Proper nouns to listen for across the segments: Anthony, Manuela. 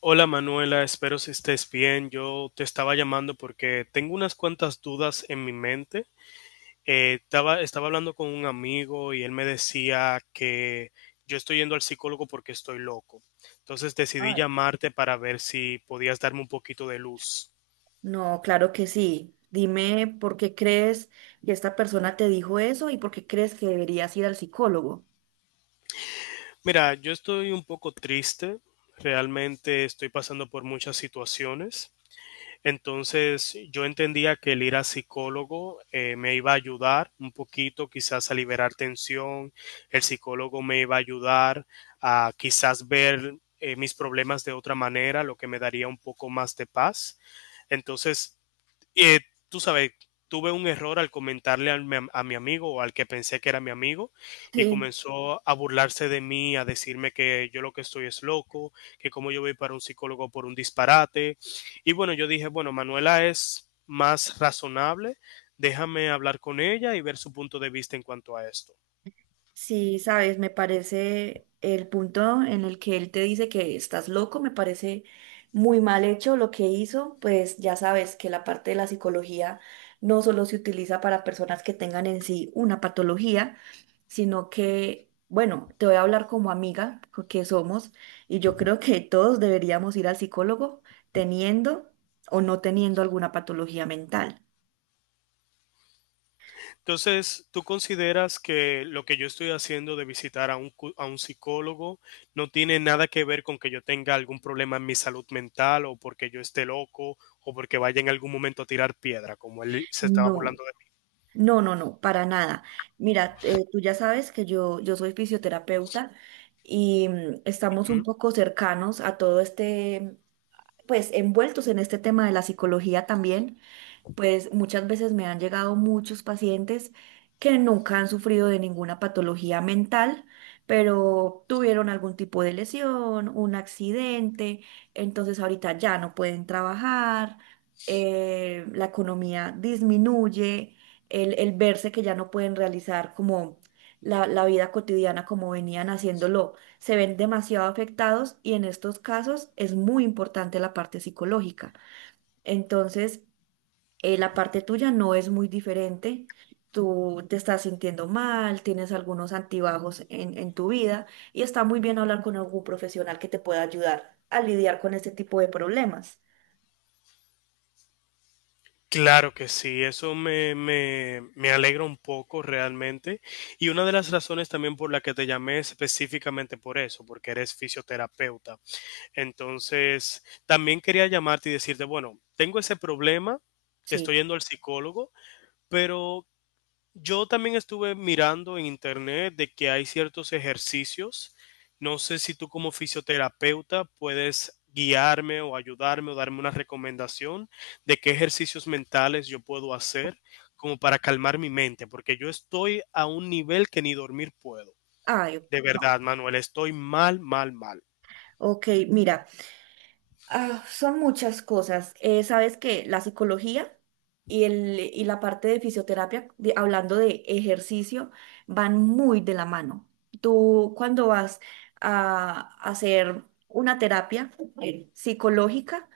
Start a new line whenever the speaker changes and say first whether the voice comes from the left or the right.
left: Hola Manuela, espero que estés bien. Yo te estaba llamando porque tengo unas cuantas dudas en mi mente. Estaba hablando con un amigo y él me decía que yo estoy yendo al psicólogo porque estoy loco. Entonces decidí
right: Ay.
left: llamarte para ver si podías darme un poquito de luz.
right: No, claro que sí. Dime por qué crees que esta persona te dijo eso y por qué crees que deberías ir al psicólogo.
left: Mira, yo estoy un poco triste. Realmente estoy pasando por muchas situaciones. Entonces yo entendía que el ir a psicólogo me iba a ayudar un poquito quizás a liberar tensión, el psicólogo me iba a ayudar a quizás ver mis problemas de otra manera, lo que me daría un poco más de paz. Entonces, eh, tú sabes, tuve un error al comentarle a mi amigo o al que pensé que era mi amigo, y
right: Sí.
left: comenzó a burlarse de mí, a decirme que yo lo que estoy es loco, que como yo voy para un psicólogo por un disparate. Y bueno, yo dije, bueno, Manuela es más razonable, déjame hablar con ella y ver su punto de vista en cuanto a esto.
right: Sí, sabes, me parece el punto en el que él te dice que estás loco, me parece muy mal hecho lo que hizo, pues ya sabes que la parte de la psicología no solo se utiliza para personas que tengan en sí una patología, sino que, bueno, te voy a hablar como amiga que somos y yo creo que todos deberíamos ir al psicólogo teniendo o no teniendo alguna patología mental.
left: Entonces, ¿tú consideras que lo que yo estoy haciendo de visitar a a un psicólogo no tiene nada que ver con que yo tenga algún problema en mi salud mental o porque yo esté loco o porque vaya en algún momento a tirar piedra, como él se estaba
right: No.
left: burlando de mí?
right: No, no, no, para nada. Mira, tú ya sabes que yo soy fisioterapeuta y estamos un
left: Ujú.
right: poco cercanos a todo este, pues envueltos en este tema de la psicología también. Pues muchas veces me han llegado muchos pacientes que nunca han sufrido de ninguna patología mental, pero tuvieron algún tipo de lesión, un accidente, entonces ahorita ya no pueden trabajar, la economía disminuye, el verse que ya no pueden realizar como la vida cotidiana como venían haciéndolo, se ven demasiado afectados y en estos casos es muy importante la parte psicológica. Entonces, la parte tuya no es muy diferente. Tú te estás sintiendo mal, tienes algunos antibajos en tu vida y está muy bien hablar con algún profesional que te pueda ayudar a lidiar con este tipo de problemas.
left: Claro que sí, eso me alegra un poco realmente. Y una de las razones también por la que te llamé es específicamente por eso, porque eres fisioterapeuta. Entonces, también quería llamarte y decirte, bueno, tengo ese problema, estoy
right: Sí.
left: yendo al psicólogo, pero yo también estuve mirando en internet de que hay ciertos ejercicios. No sé si tú como fisioterapeuta puedes guiarme o ayudarme o darme una recomendación de qué ejercicios mentales yo puedo hacer como para calmar mi mente, porque yo estoy a un nivel que ni dormir puedo.
right: Ay,
left: De verdad, Manuel, estoy mal, mal, mal.
right: ok, mira. Ah, son muchas cosas. Sabes que la psicología y la parte de fisioterapia, hablando de ejercicio, van muy de la mano. Tú cuando vas a hacer una terapia psicológica,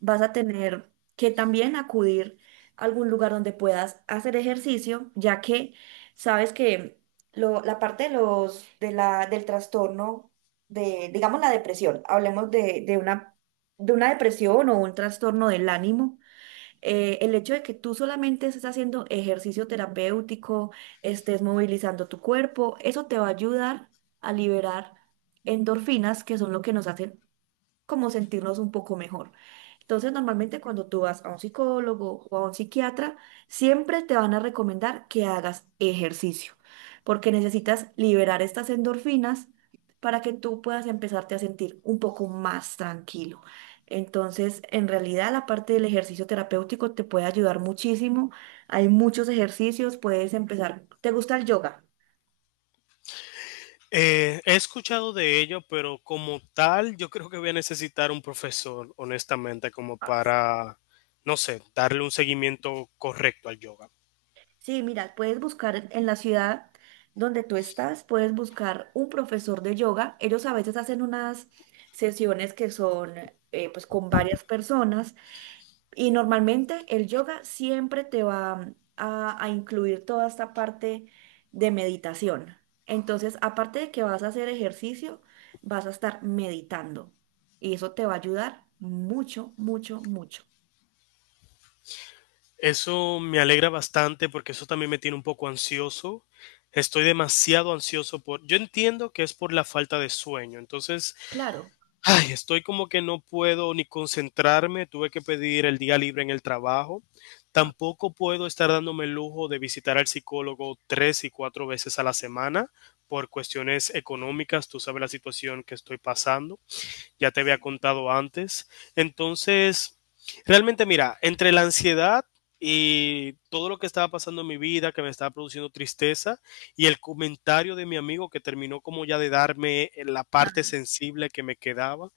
right: vas a tener que también acudir a algún lugar donde puedas hacer ejercicio, ya que sabes que la parte de los, del trastorno de, digamos, la depresión, hablemos de una depresión o un trastorno del ánimo, el hecho de que tú solamente estés haciendo ejercicio terapéutico, estés movilizando tu cuerpo, eso te va a ayudar a liberar endorfinas, que son lo que nos hacen como sentirnos un poco mejor. Entonces, normalmente cuando tú vas a un psicólogo o a un psiquiatra, siempre te van a recomendar que hagas ejercicio, porque necesitas liberar estas endorfinas para que tú puedas empezarte a sentir un poco más tranquilo. Entonces, en realidad, la parte del ejercicio terapéutico te puede ayudar muchísimo. Hay muchos ejercicios, puedes empezar. ¿Te gusta el yoga?
left: He escuchado de ello, pero como tal, yo creo que voy a necesitar un profesor, honestamente, como no sé, darle un seguimiento correcto al yoga.
right: Sí, mira, puedes buscar en la ciudad donde tú estás, puedes buscar un profesor de yoga. Ellos a veces hacen unas sesiones que son pues con varias personas y normalmente el yoga siempre te va a incluir toda esta parte de meditación. Entonces, aparte de que vas a hacer ejercicio, vas a estar meditando y eso te va a ayudar mucho, mucho, mucho.
left: Eso me alegra bastante porque eso también me tiene un poco ansioso. Estoy demasiado ansioso por... Yo entiendo que es por la falta de sueño. Entonces,
right: Claro.
left: ay, estoy como que no puedo ni concentrarme, tuve que pedir el día libre en el trabajo. Tampoco puedo estar dándome el lujo de visitar al psicólogo tres y cuatro veces a la semana por cuestiones económicas. Tú sabes la situación que estoy pasando, ya te había contado antes. Entonces, realmente mira, entre la ansiedad y todo lo que estaba pasando en mi vida, que me estaba produciendo tristeza, y el comentario de mi amigo que terminó como ya de darme la parte
right: Ah.
left: sensible que me quedaba,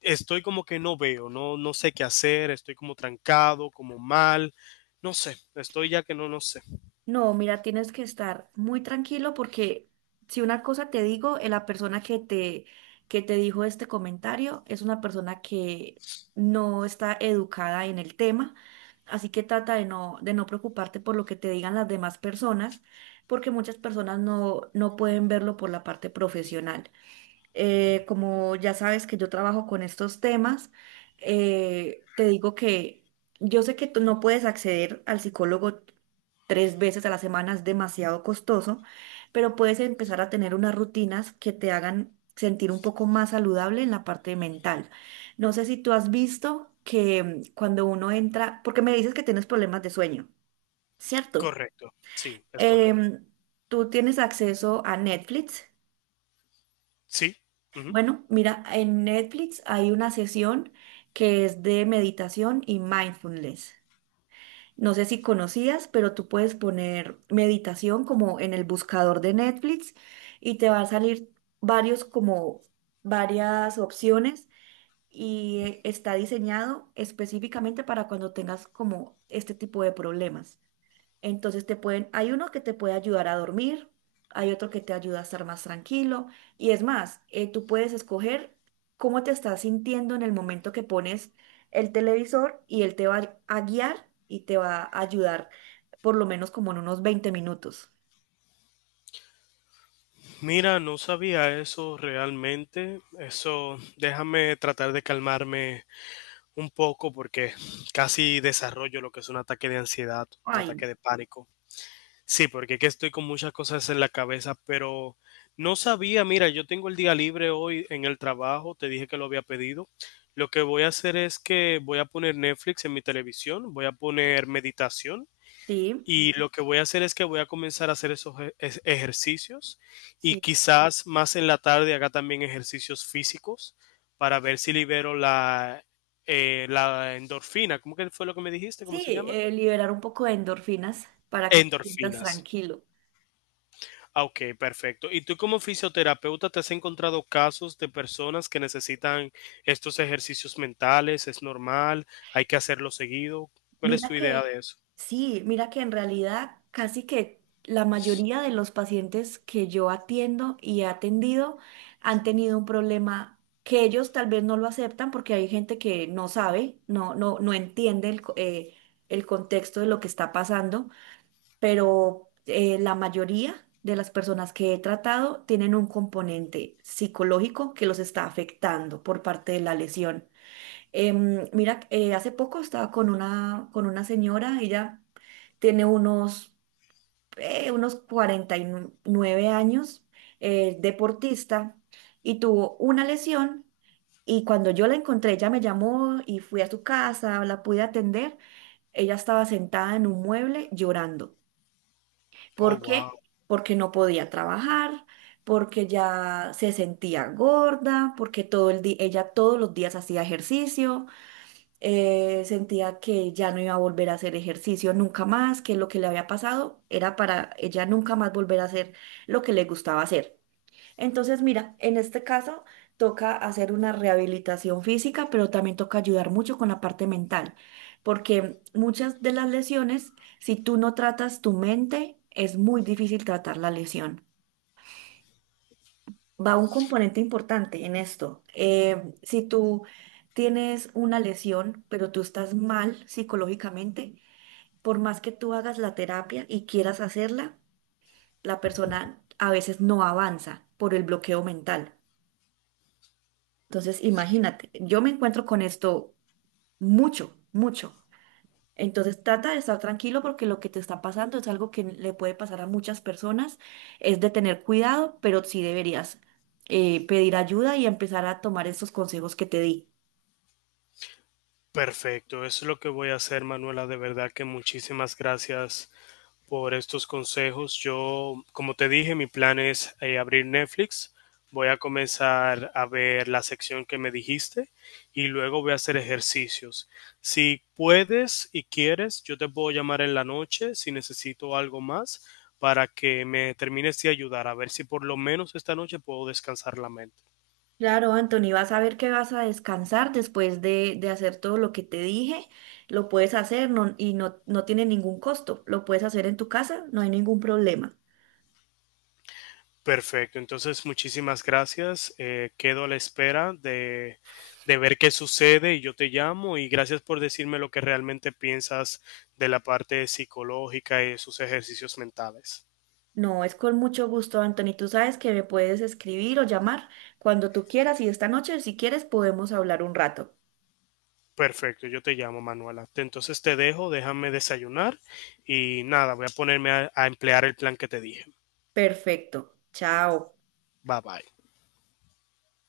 left: estoy como que no veo, no, no sé qué hacer, estoy como trancado, como mal, no sé, estoy ya que no, no sé.
right: No, mira, tienes que estar muy tranquilo porque si una cosa te digo, la persona que te dijo este comentario es una persona que no está educada en el tema, así que trata de no preocuparte por lo que te digan las demás personas, porque muchas personas no, no pueden verlo por la parte profesional. Como ya sabes que yo trabajo con estos temas, te digo que yo sé que tú no puedes acceder al psicólogo 3 veces a la semana, es demasiado costoso, pero puedes empezar a tener unas rutinas que te hagan sentir un poco más saludable en la parte mental. No sé si tú has visto que cuando uno entra, porque me dices que tienes problemas de sueño, ¿cierto?
left: Correcto, sí, es correcto.
right: Em, tú tienes acceso a Netflix.
left: Sí, ujú.
right: Bueno, mira, en Netflix hay una sesión que es de meditación y mindfulness. No sé si conocías, pero tú puedes poner meditación como en el buscador de Netflix y te va a salir varios como varias opciones y está diseñado específicamente para cuando tengas como este tipo de problemas. Entonces te pueden, hay uno que te puede ayudar a dormir, hay otro que te ayuda a estar más tranquilo y es más, tú puedes escoger cómo te estás sintiendo en el momento que pones el televisor y él te va a guiar y te va a ayudar por lo menos como en unos 20 minutos.
left: Mira, no sabía eso realmente. Eso, déjame tratar de calmarme un poco porque casi desarrollo lo que es un ataque de ansiedad, un ataque
right: Ay,
left: de pánico. Sí, porque que estoy con muchas cosas en la cabeza, pero no sabía, mira, yo tengo el día libre hoy en el trabajo, te dije que lo había pedido. Lo que voy a hacer es que voy a poner Netflix en mi televisión, voy a poner meditación,
right: sí,
left: y lo que voy a hacer es que voy a comenzar a hacer ejercicios, y
right: sí,
left: quizás más en la tarde haga también ejercicios físicos para ver si libero la endorfina. ¿Cómo que fue lo que me dijiste? ¿Cómo
right: sí,
left: se llama?
right: liberar un poco de endorfinas para que te sientas
left: Endorfinas.
right: tranquilo.
left: Ah, ok, perfecto. ¿Y tú como fisioterapeuta te has encontrado casos de personas que necesitan estos ejercicios mentales? ¿Es normal? ¿Hay que hacerlo seguido? ¿Cuál es
right: Mira
left: tu idea
right: que,
left: de eso?
right: sí, mira que en realidad casi que la mayoría de los pacientes que yo atiendo y he atendido han tenido un problema que ellos tal vez no lo aceptan porque hay gente que no sabe, no entiende el, el contexto de lo que está pasando, pero la mayoría de las personas que he tratado tienen un componente psicológico que los está afectando por parte de la lesión. Mira, hace poco estaba con una señora, ella tiene unos, unos 49 años, deportista, y tuvo una lesión. Y cuando yo la encontré, ella me llamó y fui a su casa, la pude atender. Ella estaba sentada en un mueble llorando.
left: Oh,
right: ¿Por
left: wow.
right: qué? Porque no podía trabajar, porque ya se sentía gorda, porque todo el día, ella todos los días hacía ejercicio sentía que ya no iba a volver a hacer ejercicio nunca más, que lo que le había pasado era para ella nunca más volver a hacer lo que le gustaba hacer. Entonces, mira, en este caso toca hacer una rehabilitación física, pero también toca ayudar mucho con la parte mental, porque muchas de las lesiones, si tú no tratas tu mente, es muy difícil tratar la lesión va un componente importante en esto. Si tú tienes una lesión, pero tú estás mal psicológicamente, por más que tú hagas la terapia y quieras hacerla, la persona a veces no avanza por el bloqueo mental. Entonces, imagínate, yo me encuentro con esto mucho, mucho. Entonces trata de estar tranquilo porque lo que te está pasando es algo que le puede pasar a muchas personas. Es de tener cuidado, pero sí deberías pedir ayuda y empezar a tomar estos consejos que te di.
left: Perfecto. Eso es lo que voy a hacer, Manuela. De verdad que muchísimas gracias por estos consejos. Yo, como te dije, mi plan es abrir Netflix. Voy a comenzar a ver la sección que me dijiste y luego voy a hacer ejercicios. Si puedes y quieres, yo te puedo llamar en la noche si necesito algo más para que me termines de ayudar, a ver si por lo menos esta noche puedo descansar la mente.
right: Claro, Anthony, vas a ver que vas a descansar después de hacer todo lo que te dije. Lo puedes hacer no tiene ningún costo. Lo puedes hacer en tu casa, no hay ningún problema.
left: Perfecto, entonces muchísimas gracias. Quedo a la espera de ver qué sucede y yo te llamo, y gracias por decirme lo que realmente piensas de la parte psicológica y de sus ejercicios mentales.
right: No, es con mucho gusto, Anthony. Tú sabes que me puedes escribir o llamar cuando tú quieras y esta noche, si quieres, podemos hablar un rato.
left: Perfecto, yo te llamo Manuela. Entonces te dejo, déjame desayunar y nada, voy a ponerme a emplear el plan que te dije.
right: Perfecto. Chao.
left: Bye bye.